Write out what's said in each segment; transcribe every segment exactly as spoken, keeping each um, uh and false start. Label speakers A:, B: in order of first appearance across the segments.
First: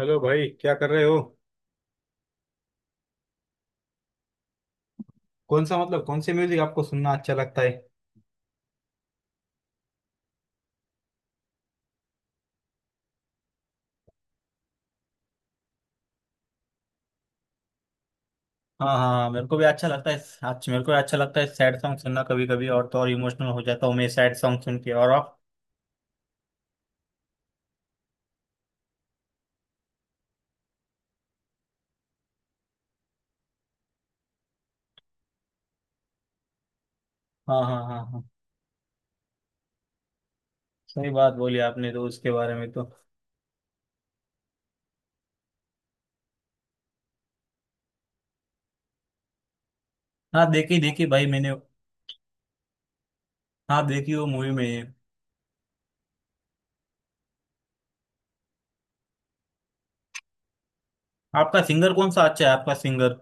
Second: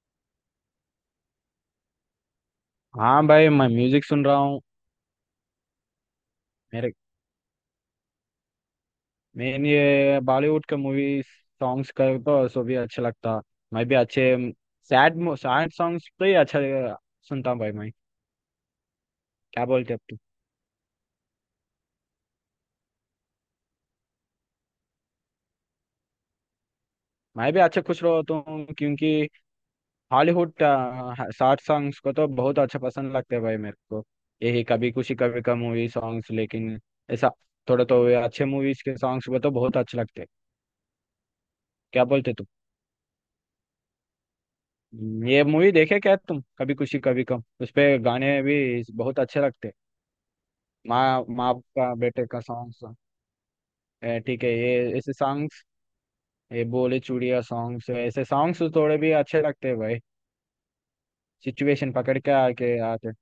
A: Hello भाई, क्या कर रहे हो।
B: हाँ भाई, मैं म्यूजिक सुन रहा हूँ।
A: कौन सा मतलब कौन से म्यूजिक आपको
B: मेरे
A: सुनना अच्छा लगता है।
B: मेन ये बॉलीवुड के मूवी सॉन्ग्स का तो सो भी अच्छा लगता। मैं भी अच्छे सैड सैड सॉन्ग्स तो ही अच्छा सुनता हूँ भाई मैं।
A: हाँ हाँ, मेरे को भी
B: क्या
A: अच्छा
B: बोलते अब
A: लगता है।
B: तू।
A: अच्छा, मेरे को भी अच्छा लगता है सैड सॉन्ग सुनना, कभी कभी और तो और इमोशनल हो जाता हूँ मैं सैड सॉन्ग सुन के। और आप।
B: मैं भी अच्छे खुश रहता हूँ, क्योंकि हॉलीवुड सैड सॉन्ग्स को तो बहुत अच्छा पसंद लगता है भाई मेरे को। यही कभी खुशी कभी गम मूवी सॉन्ग्स, लेकिन ऐसा
A: हाँ हाँ
B: थोड़ा
A: हाँ
B: तो वे
A: हाँ।
B: अच्छे मूवीज के सॉन्ग्स को तो बहुत अच्छे लगते हैं।
A: सही बात बोली आपने, तो
B: क्या
A: उसके
B: बोलते तू।
A: बारे में तो।
B: ये मूवी देखे क्या तुम, कभी खुशी कभी गम, उसपे गाने भी बहुत अच्छे लगते हैं।
A: हाँ, देखी देखी
B: माँ
A: भाई
B: माँ
A: मैंने।
B: बाप का बेटे का सॉन्ग्स।
A: हाँ, देखी वो
B: ठीक
A: मूवी
B: है, ये
A: में।
B: ऐसे सॉन्ग्स, ये बोले चूड़िया सॉन्ग्स, ऐसे सॉन्ग्स थोड़े भी अच्छे लगते हैं भाई।
A: आपका सिंगर
B: सिचुएशन
A: कौन
B: पकड़
A: सा
B: के
A: अच्छा है, आपका
B: आके आते हैं।
A: सिंगर।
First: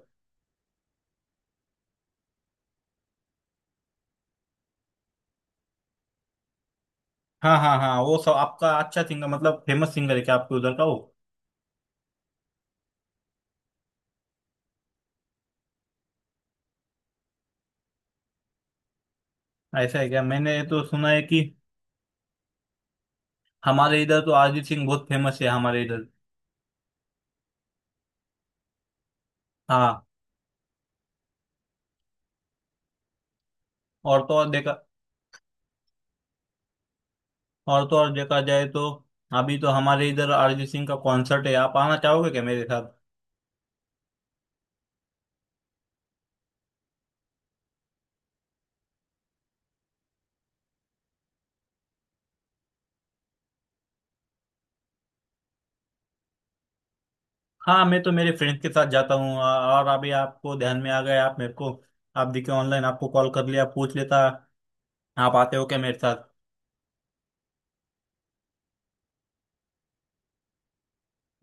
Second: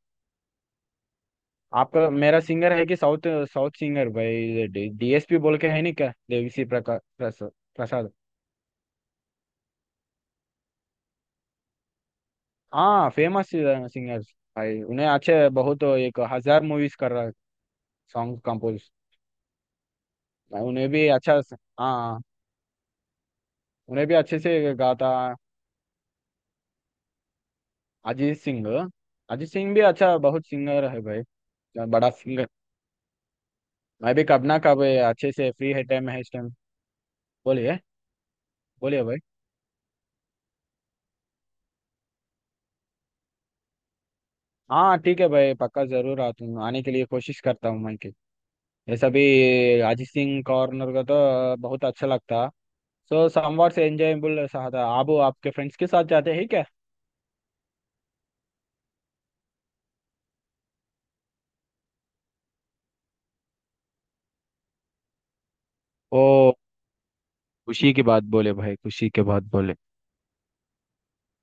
B: आपका मेरा सिंगर है कि साउथ, साउथ सिंगर भाई। डीएसपी बोल के है नहीं क्या, देवीसी प्रका प्रसाद
A: हाँ हाँ हाँ,
B: प्रसाद
A: वो सब आपका अच्छा सिंगर मतलब फेमस सिंगर है क्या आपके उधर का वो।
B: हाँ फेमस सिंगर भाई। उन्हें अच्छे बहुत, एक हजार मूवीज कर रहा है सॉन्ग कंपोज।
A: ऐसा है क्या, मैंने तो
B: उन्हें भी
A: सुना है कि
B: अच्छा। हाँ,
A: हमारे
B: उन्हें भी
A: इधर तो
B: अच्छे
A: अरिजीत
B: से
A: सिंह बहुत
B: गाता
A: फेमस है, हमारे इधर।
B: अजीत सिंह। अजीत सिंह भी
A: हाँ।
B: अच्छा बहुत सिंगर है भाई। बड़ा सिंगर। मैं भी
A: और तो
B: कब
A: और
B: ना
A: देखा
B: कब अच्छे से फ्री है, टाइम है इस टाइम। बोलिए।
A: और तो और देखा जाए तो
B: बोलिए भाई।
A: अभी तो हमारे इधर अरिजीत सिंह का कॉन्सर्ट है। आप आना चाहोगे क्या मेरे साथ।
B: हाँ ठीक है भाई, पक्का जरूर आता हूँ, आने के लिए कोशिश करता हूँ मैं कि ये सभी अजीत सिंह कॉर्नर का तो बहुत अच्छा लगता। सो समवार से एंजॉयबल रहा था। आप आपके फ्रेंड्स के साथ जाते हैं क्या?
A: हाँ, मैं तो मेरे फ्रेंड्स के साथ जाता हूँ। आ- और अभी आपको ध्यान में आ गया, आप मेरे को आप दिखे ऑनलाइन, आपको कॉल कर लिया, पूछ लेता। आप आते हो क्या मेरे साथ।
B: ओ। खुशी की बात बोले भाई, खुशी की बात बोले।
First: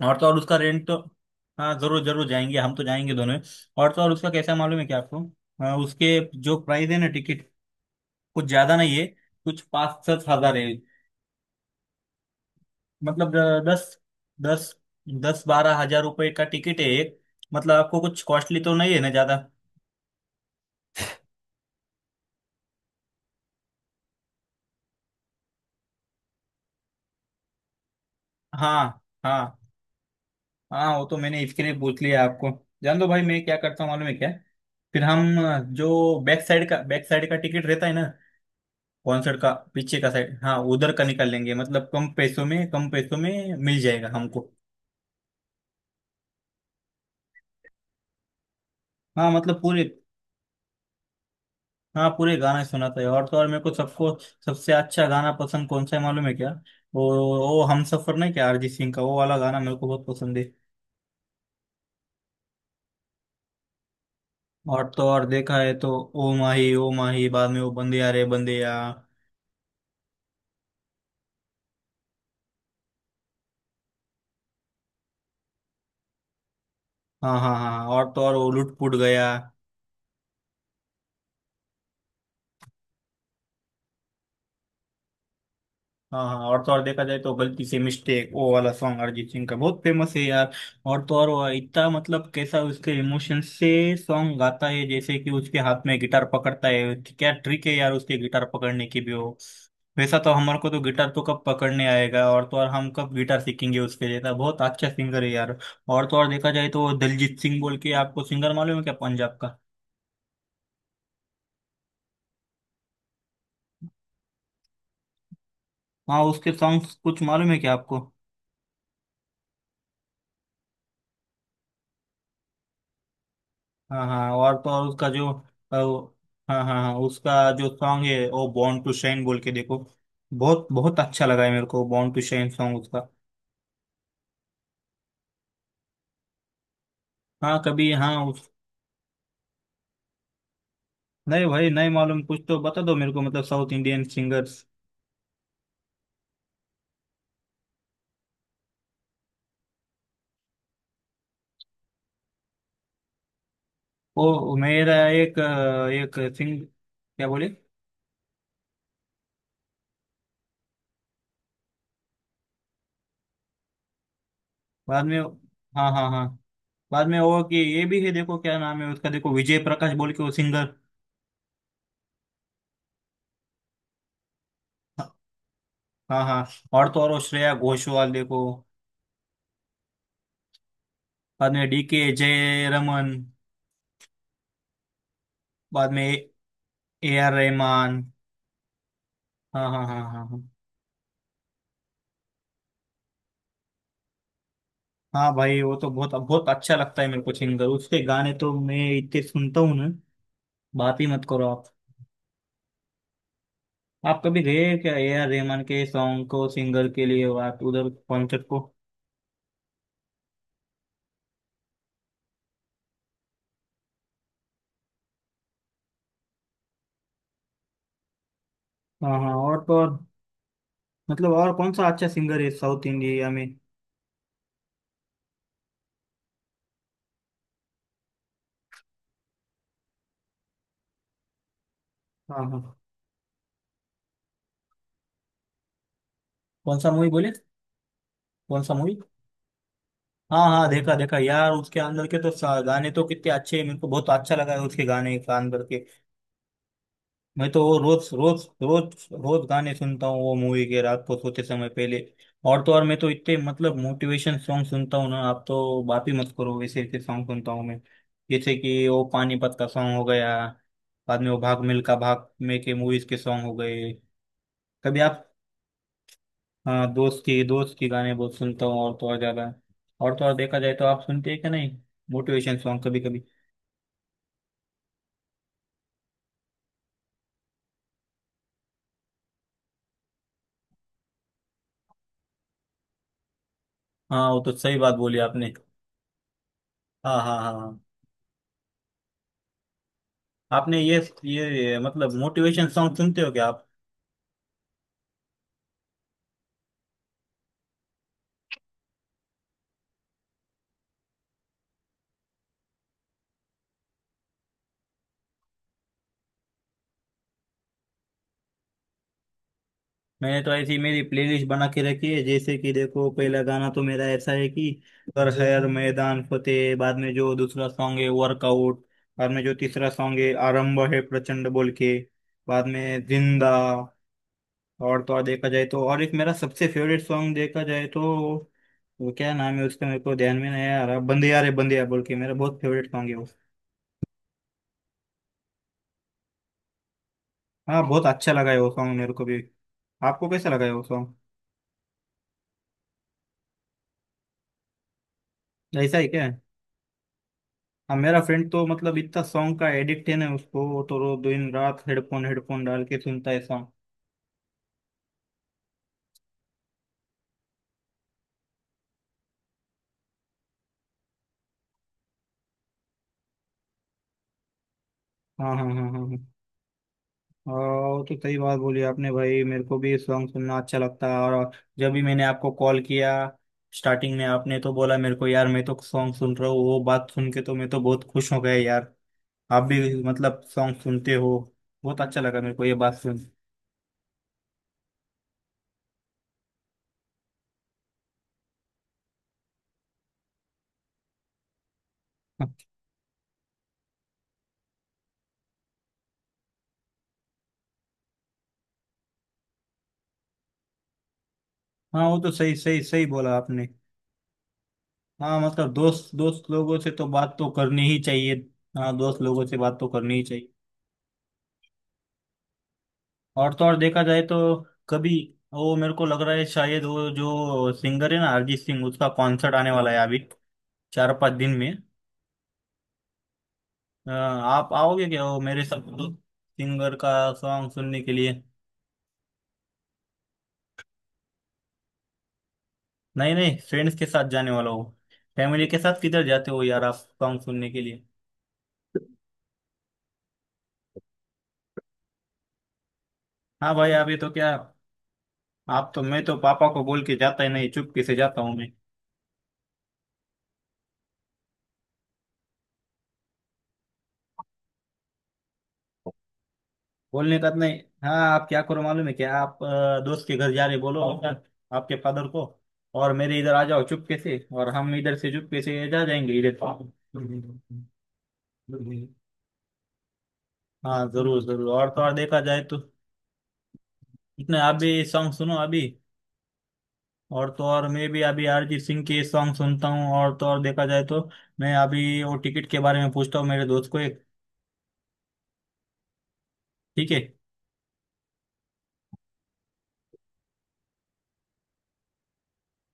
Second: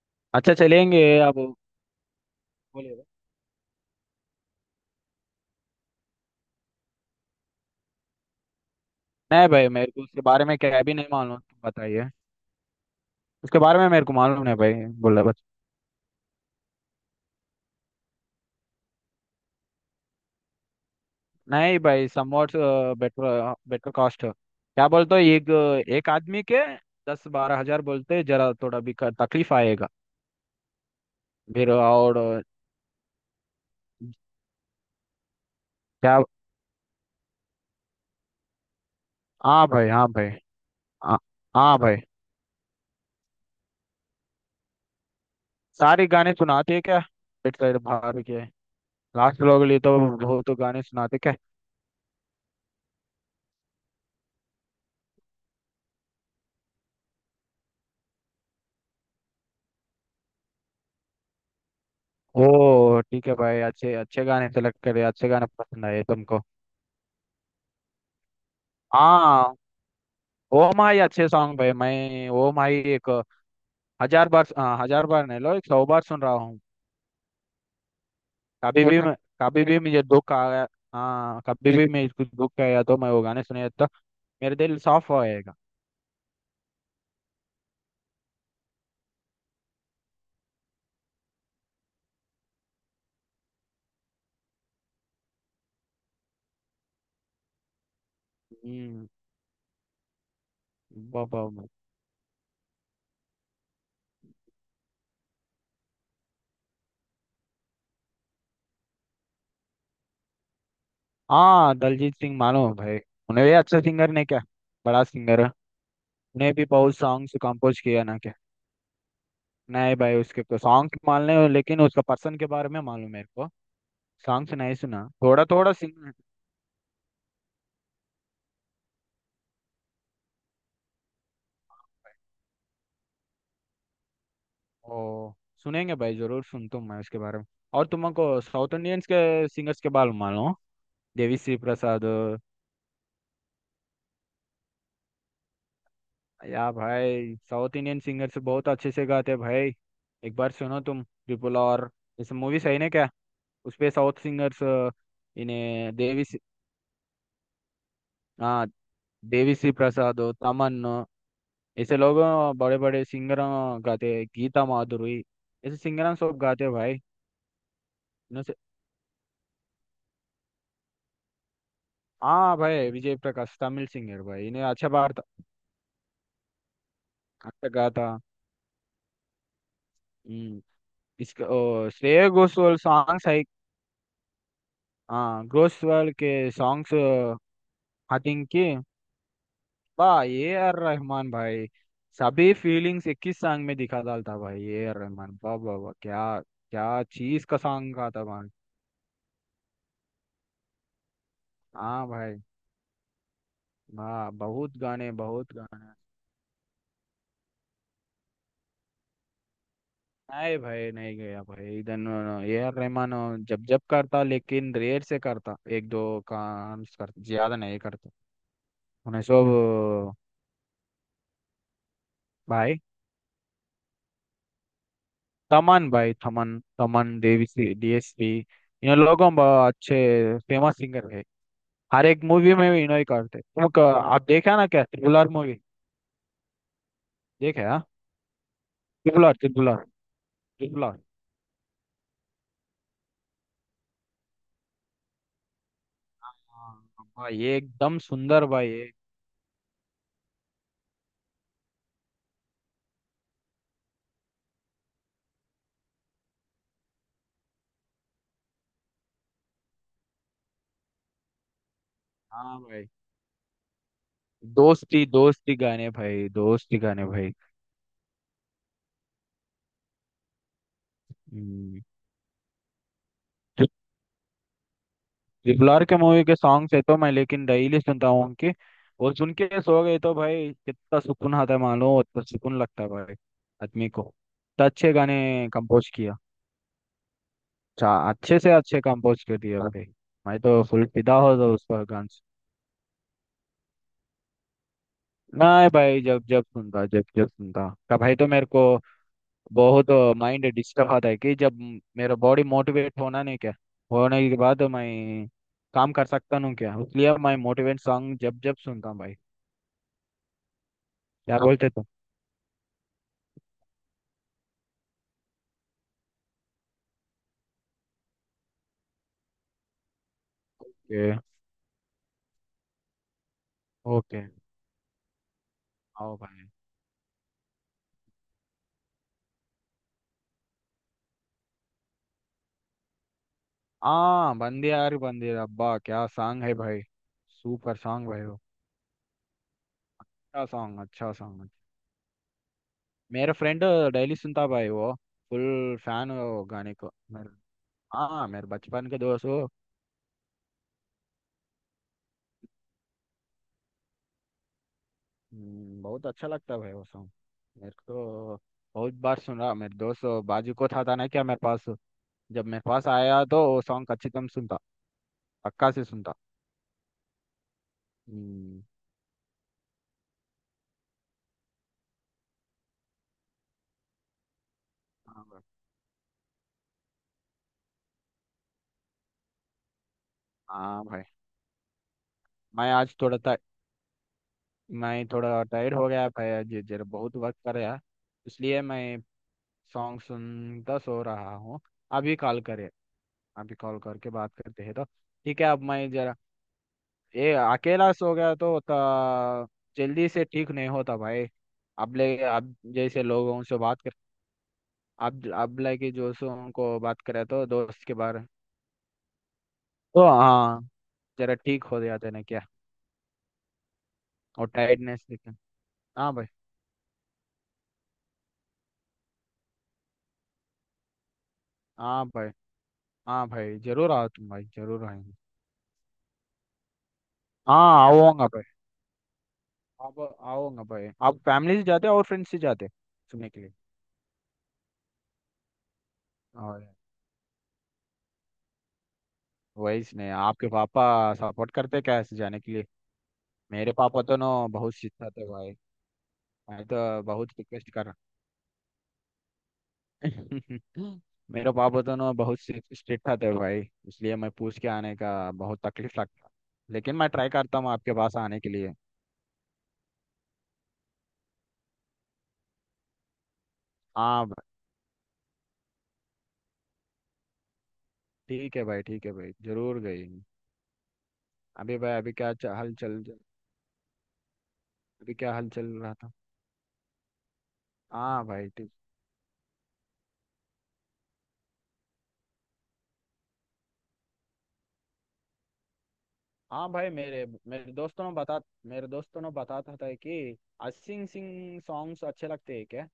A: और तो और
B: अच्छा,
A: उसका रेंट तो।
B: चलेंगे आप।
A: हाँ जरूर जरूर जाएंगे, हम तो
B: बोलिए भाई।
A: जाएंगे दोनों। और तो और उसका कैसा मालूम है क्या आपको। हाँ, उसके जो प्राइस है ना टिकट, कुछ ज्यादा नहीं है।
B: नहीं
A: कुछ
B: भाई, मेरे को
A: पाँच
B: उसके
A: सात
B: बारे
A: हजार
B: में
A: है।
B: क्या भी नहीं मालूम, तुम बताइए।
A: मतलब अ,
B: उसके बारे में
A: दस
B: मेरे को मालूम नहीं
A: दस
B: भाई। बोला बस।
A: दस बारह हजार रुपए का टिकट है एक। मतलब आपको कुछ कॉस्टली तो नहीं है ना ज्यादा।
B: नहीं भाई, समवॉट बेटर, बेटर कॉस्ट, क्या बोलते हो, एक एक आदमी के दस बारह हजार बोलते हैं, जरा थोड़ा भी
A: हाँ
B: क- तकलीफ
A: हाँ
B: आएगा।
A: हाँ, वो तो मैंने इसके
B: फिर
A: लिए पूछ
B: और
A: लिया
B: अ,
A: आपको। जान दो भाई, मैं क्या करता हूँ मालूम है क्या। फिर हम अ,
B: क्या।
A: जो बैक साइड का बैक साइड का टिकट रहता है ना कॉन्सर्ट का,
B: हाँ भाई,
A: पीछे
B: हाँ
A: का
B: भाई,
A: साइड, हाँ उधर का
B: हाँ,
A: निकाल लेंगे।
B: हाँ
A: मतलब
B: भाई।
A: कम पैसों में कम पैसों में मिल जाएगा हमको।
B: सारे गाने सुनाते हैं क्या? पेट साइड बाहर के
A: हाँ
B: लास्ट
A: मतलब
B: लोग लिए
A: पूरे,
B: तो बहुत गाने सुनाते क्या?
A: हाँ पूरे गाना सुना था। और तो और मेरे को सबको सबसे अच्छा गाना पसंद कौन सा है मालूम है क्या। वो वो हम सफर नहीं क्या, अरिजीत सिंह का वो वाला गाना मेरे को बहुत पसंद है।
B: ओ ठीक है भाई, अच्छे अच्छे गाने सेलेक्ट
A: और
B: करे,
A: तो और
B: अच्छे गाने
A: देखा है
B: पसंद
A: तो
B: आए
A: ओ
B: तुमको।
A: माही ओ माही, बाद में वो बंदे आ रे बंदे आ।
B: हाँ। ओ माही अच्छे सॉन्ग भाई, मैं ओ माही एक हजार बार, हाँ, हजार बार नहीं, लो, एक सौ बार सुन रहा हूँ।
A: हाँ हाँ हाँ, और तो और वो लुट
B: कभी
A: पुट
B: भी मैं,
A: गया।
B: कभी भी मुझे दुख आया, हाँ, कभी भी मैं कुछ दुख आया तो मैं वो गाने सुने तो मेरे दिल साफ हो जाएगा।
A: हाँ हाँ, और तो और देखा जाए तो गलती से मिस्टेक वो वाला सॉन्ग अरिजीत सिंह का बहुत फेमस है यार। और तो और वो इतना मतलब कैसा उसके इमोशन से सॉन्ग गाता है, जैसे कि उसके हाथ में गिटार पकड़ता है, क्या ट्रिक है यार उसके गिटार पकड़ने की
B: हम्म।
A: भी हो। वैसा तो हमारे को तो गिटार तो
B: वाह,
A: कब
B: वाह, वाह।
A: पकड़ने आएगा। और तो और हम कब गिटार सीखेंगे उसके जैसा, बहुत अच्छा सिंगर है यार। और तो और देखा जाए तो वो दलजीत सिंह बोल के, आपको सिंगर मालूम है क्या पंजाब का।
B: हाँ, दलजीत सिंह मानो भाई, उन्हें भी अच्छा सिंगर ने क्या, बड़ा सिंगर है।
A: हाँ, उसके
B: उन्हें भी
A: सॉन्ग्स
B: बहुत
A: कुछ
B: सॉन्ग्स
A: मालूम है क्या
B: कंपोज
A: आपको।
B: किया ना क्या? नहीं भाई, उसके तो सॉन्ग मालूम है, लेकिन उसका पर्सन के बारे में मालूम मेरे को।
A: हाँ हाँ,
B: सॉन्ग्स
A: और तो
B: नहीं
A: और
B: सुना,
A: उसका जो
B: थोड़ा थोड़ा
A: अ, वो-
B: सिंग।
A: हाँ हाँ हाँ, उसका जो सॉन्ग है वो बॉर्न टू शाइन बोल के देखो। बहुत बहुत अच्छा लगा है मेरे को बॉर्न टू शाइन सॉन्ग उसका।
B: ओ, सुनेंगे भाई, जरूर सुनता हूँ मैं उसके बारे में।
A: हाँ
B: और
A: कभी हाँ
B: तुमको
A: उस।
B: साउथ इंडियंस के सिंगर्स के बारे में मालूम, देवी
A: नहीं
B: श्री
A: भाई, नहीं
B: प्रसाद।
A: मालूम, कुछ तो बता दो मेरे को मतलब साउथ इंडियन सिंगर्स।
B: या भाई, साउथ इंडियन सिंगर्स बहुत अच्छे से गाते हैं भाई। एक बार सुनो तुम ट्रिपल और इस मूवी सही ने क्या, उस पे साउथ
A: वो
B: सिंगर्स।
A: मेरा एक अ,
B: इन्हें
A: एक
B: देवी श्री-
A: सिंग क्या बोले।
B: हाँ, देवी श्री प्रसाद, तमन, ऐसे लोग, बड़े बड़े सिंगर गाते हैं, गीता
A: बाद में।
B: माधुरी, ऐसे
A: हाँ हाँ
B: सिंगर
A: हाँ।
B: सब गाते हैं भाई।
A: बाद में वो कि ये भी है, देखो
B: इनसे-
A: क्या नाम है उसका, देखो विजय प्रकाश बोल के वो सिंगर।
B: हाँ भाई, विजय प्रकाश तमिल सिंगर भाई, इन्हें अच्छा बार,
A: हाँ हाँ, और तो और वो श्रेया
B: अच्छा गाता।
A: घोषाल देखो।
B: हम्म। इसका
A: बाद में डी
B: ओ,
A: के
B: श्रेया
A: जय
B: घोषाल
A: रमन,
B: सॉन्ग्स है। हाँ,
A: बाद में
B: घोषाल के songs.
A: A R Rahman.
B: I think कि
A: हाँ हाँ हाँ
B: बा
A: हाँ हाँ।
B: ए आर रहमान भाई। सभी फीलिंग्स एक ही सॉन्ग में दिखा डालता भाई ए आर
A: हाँ
B: रहमान, वाह
A: भाई, वो
B: वाह
A: तो
B: वाह,
A: बहुत
B: क्या
A: बहुत अच्छा
B: क्या
A: लगता है मेरे को
B: चीज का
A: सिंगर,
B: सॉन्ग
A: उसके
B: गाता
A: गाने
B: भाई।
A: तो मैं इतने सुनता हूँ ना, बात ही मत करो आप।
B: हाँ भाई,
A: आप
B: वाह,
A: कभी गए
B: बहुत
A: क्या ए
B: गाने,
A: आर
B: बहुत
A: रहमान के
B: गाने।
A: सॉन्ग को, सिंगर के लिए आप उधर कॉन्सर्ट को।
B: नहीं भाई, नहीं गया भाई, इधर ए आर रहमान जब जब करता, लेकिन रेयर से करता, एक दो काम करता, ज्यादा नहीं करता।
A: हाँ
B: उन्हें
A: हाँ,
B: सब
A: और तो और मतलब और कौन सा अच्छा सिंगर है
B: भाई,
A: साउथ इंडिया में।
B: तमन भाई, थमन तमन, देवी, डीएसपी, इन लोगों बहुत अच्छे फेमस सिंगर है। हर एक
A: हाँ
B: मूवी में
A: हाँ।
B: भी इन्हों ही करते, तुम क- आप देखा ना क्या ट्रिपुलर मूवी?
A: कौन सा मूवी बोले,
B: देखे हाँ।
A: कौन सा मूवी।
B: ट्रिपुलर, ट्रिपुलर,
A: हाँ हाँ, देखा
B: ट्रिपुलर,
A: देखा यार, उसके अंदर के तो सा- गाने तो कितने अच्छे हैं, मेरे को बहुत अच्छा लगा है उसके गाने के अंदर के।
B: हाँ भाई,
A: मैं
B: ये
A: तो वो
B: एकदम
A: रोज रोज
B: सुंदर भाई है।
A: रोज रोज गाने सुनता हूँ वो मूवी के, रात को सोते समय पहले। और तो और मैं तो इतने मतलब मोटिवेशन सॉन्ग सुनता हूँ ना, आप तो बात ही मत करो, वैसे ऐसे सॉन्ग सुनता हूँ मैं। जैसे कि वो पानीपत का सॉन्ग हो गया, बाद में वो भाग मिल्खा भाग
B: हाँ
A: में के
B: भाई,
A: मूवीज के सॉन्ग हो गए। कभी
B: दोस्ती
A: आप,
B: दोस्ती गाने भाई, दोस्ती
A: हाँ
B: गाने
A: दोस्त
B: भाई।
A: की दोस्त की गाने बहुत सुनता हूँ और तो और ज्यादा। और तो और देखा जाए तो आप सुनते हैं क्या नहीं
B: हम्म,
A: मोटिवेशन सॉन्ग कभी कभी।
B: ट्रिपल के मूवी के सॉन्ग्स है तो मैं लेकिन डेली सुनता हूँ उनके। और सुन के सो गए तो भाई, कितना सुकून आता है मालूम, उतना सुकून लगता है भाई आदमी को।
A: हाँ वो तो
B: तो
A: सही
B: अच्छे
A: बात बोली
B: गाने
A: आपने।
B: कंपोज किया।
A: हाँ हाँ हाँ हाँ।
B: अच्छा, अच्छे से अच्छे कंपोज कर दिया भाई। मैं तो
A: आपने
B: फुल
A: ये
B: फिदा हो तो उस
A: ये
B: पर गान
A: मतलब
B: से।
A: मोटिवेशन सॉन्ग सुनते हो क्या आप।
B: नहीं भाई, जब जब सुनता, जब जब सुनता का भाई तो मेरे को बहुत माइंड डिस्टर्ब आता है, कि जब मेरा बॉडी मोटिवेट होना नहीं क्या, होने के बाद मैं काम कर सकता हूँ क्या, इसलिए मैं मोटिवेट सॉन्ग जब जब सुनता हूँ भाई।
A: मैंने तो ऐसी मेरी
B: क्या
A: प्लेलिस्ट बना
B: बोलते
A: के
B: तुम।
A: रखी है, जैसे कि देखो पहला गाना तो मेरा ऐसा है कि कर जी हर मैदान फतेह। बाद में जो दूसरा सॉन्ग है वर्कआउट। बाद में जो तीसरा सॉन्ग है आरंभ है
B: ओके।
A: प्रचंड बोल के। बाद में जिंदा।
B: ओके।
A: और तो और देखा जाए तो, और एक
B: आओ
A: मेरा
B: भाई।
A: सबसे फेवरेट सॉन्ग देखा जाए तो वो क्या नाम है उसका, मेरे को ध्यान में नहीं आ रहा, बंदे यार है बंदे यार बोल के, मेरा बहुत फेवरेट सॉन्ग है वो।
B: हाँ, बंदे यार, बंदे अब्बा, क्या सॉन्ग है भाई, सुपर
A: हाँ बहुत
B: सॉन्ग भाई
A: अच्छा
B: वो।
A: लगा है वो सॉन्ग मेरे को भी। आपको
B: अच्छा
A: कैसा लगा है
B: सॉन्ग,
A: वो
B: अच्छा
A: सॉन्ग।
B: सॉन्ग। मेरा फ्रेंड डेली सुनता भाई वो, फुल
A: ऐसा ही
B: फैन है
A: क्या।
B: वो गाने को मेरे।
A: हाँ, मेरा
B: हाँ, मेरे
A: फ्रेंड तो
B: बचपन
A: मतलब
B: के
A: इतना
B: दोस्त वो।
A: सॉन्ग का एडिक्ट है ना उसको, वो तो रो दिन रात हेडफोन हेडफोन डाल के सुनता है सॉन्ग।
B: हम्म, बहुत अच्छा लगता भाई वो सॉन्ग मेरे को। बहुत बार सुन रहा मेरे दोस्त बाजू को था, था ना क्या मेरे पास। जब मेरे पास आया तो वो सॉन्ग अच्छी कम सुनता।
A: हाँ हाँ
B: पक्का से
A: हाँ हाँ
B: सुनता।
A: हाँ। और वो तो सही बात
B: हम्म।
A: बोली आपने भाई, मेरे को भी सॉन्ग सुनना अच्छा लगता है। और जब भी मैंने आपको कॉल किया, स्टार्टिंग में आपने तो बोला मेरे
B: हाँ
A: को
B: भाई,
A: यार मैं तो सॉन्ग सुन रहा हूँ, वो बात सुन के तो मैं तो बहुत खुश हो गया यार। आप भी मतलब सॉन्ग
B: हाँ भाई।
A: सुनते हो, बहुत अच्छा लगा मेरे को
B: मैं
A: ये बात
B: आज थोड़ा
A: सुन।
B: था, मैं थोड़ा टायर्ड हो गया भाई जी, जरा बहुत वक्त कर रहा, इसलिए मैं सॉन्ग सुनता सो रहा हूँ। अभी कॉल करे, अभी कॉल करके बात करते हैं तो ठीक है, अब मैं जरा, ये अकेला सो गया तो, तो जल्दी से ठीक नहीं होता भाई। अब
A: हाँ
B: ले,
A: वो तो सही
B: अब
A: सही
B: जैसे
A: सही बोला
B: लोगों से
A: आपने।
B: बात कर, अब
A: हाँ
B: अब
A: मतलब
B: लेके
A: दोस्त
B: जो सो
A: दोस्त
B: उनको
A: लोगों से
B: बात
A: तो
B: करे
A: बात
B: तो
A: तो
B: दोस्त
A: करनी
B: के
A: ही
B: बारे में।
A: चाहिए। हाँ दोस्त लोगों से बात तो
B: तो
A: करनी ही चाहिए।
B: हाँ, जरा ठीक हो जाते ना क्या,
A: और तो और देखा जाए तो
B: और टायर्डनेस
A: कभी
B: दिखे।
A: वो मेरे को
B: हाँ
A: लग
B: भाई,
A: रहा है, शायद वो जो सिंगर है ना अरिजीत सिंह, उसका कॉन्सर्ट आने वाला है अभी चार पांच दिन में।
B: हाँ भाई, हाँ भाई जरूर आओ
A: अ,
B: तुम भाई,
A: आप
B: जरूर
A: आओगे
B: आएंगे।
A: क्या वो मेरे सब सिंगर का सॉन्ग
B: हाँ
A: सुनने के
B: आऊंगा।
A: लिए।
B: आप आओगे भाई, आप फैमिली से जाते हो और फ्रेंड्स से जाते हो सुनने
A: नहीं
B: के लिए।
A: नहीं, फ्रेंड्स के साथ जाने वाला हो। फैमिली के साथ किधर जाते हो
B: और
A: यार आप सॉन्ग सुनने के लिए।
B: वही इसने आपके पापा सपोर्ट करते क्या ऐसे जाने के लिए, मेरे
A: हाँ भाई
B: पापा
A: अभी
B: तो ना
A: तो क्या,
B: बहुत सिखाते भाई।
A: आप तो, मैं तो
B: मैं
A: पापा
B: तो
A: को बोल के
B: बहुत
A: जाता ही नहीं
B: रिक्वेस्ट कर रहा।
A: चुपके से जाता हूँ मैं।
B: मेरे पापा तो ना बहुत स्ट्रिक्ट थे भाई, इसलिए मैं पूछ के आने का बहुत तकलीफ लगता, लेकिन मैं ट्राई
A: बोलने का तो
B: करता हूँ
A: नहीं,
B: आपके
A: हाँ
B: पास आने
A: आप
B: के
A: क्या
B: लिए।
A: करो मालूम है क्या, आप अ, दोस्त के घर जा रहे बोलो आपके फादर को, और मेरे इधर आ जाओ चुपके
B: हाँ
A: से,
B: भाई,
A: और हम इधर से चुपके से जा जाएंगे इधर।
B: ठीक है भाई, ठीक है भाई जरूर गई।
A: हाँ जरूर जरूर,
B: अभी
A: और
B: भाई,
A: तो और
B: अभी क्या
A: देखा
B: च-
A: जाए
B: हल
A: तो
B: चल।
A: इतने आप भी
B: अभी
A: सॉन्ग
B: क्या हल
A: सुनो
B: चल
A: अभी,
B: रहा था।
A: और तो और मैं भी
B: हाँ
A: अभी
B: भाई ठीक।
A: अरिजीत सिंह के सॉन्ग सुनता हूँ। और तो और देखा जाए तो मैं अभी वो टिकट के बारे में पूछता हूँ मेरे दोस्त को एक।
B: हाँ भाई,
A: ठीक
B: मेरे
A: है।
B: मेरे दोस्तों ने बता, मेरे दोस्तों ने बताता था कि अरिजीत सिंह सॉन्ग्स अच्छे लगते हैं क्या।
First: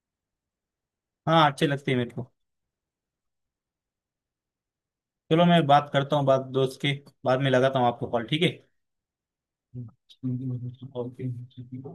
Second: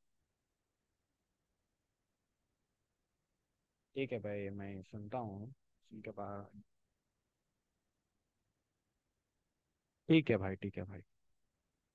A: हाँ अच्छे लगते हैं मेरे को।
B: ठीक है भाई, मैं सुनता
A: चलो
B: हूँ,
A: मैं बात
B: सुन के
A: करता हूँ बात
B: बाद।
A: दोस्त के, बाद में लगाता हूँ आपको कॉल, ठीक है। हम्म,
B: ठीक है
A: इसलिए
B: भाई,
A: मैं तो
B: ठीक है भाई।
A: चावल के ही चाहती हूँ।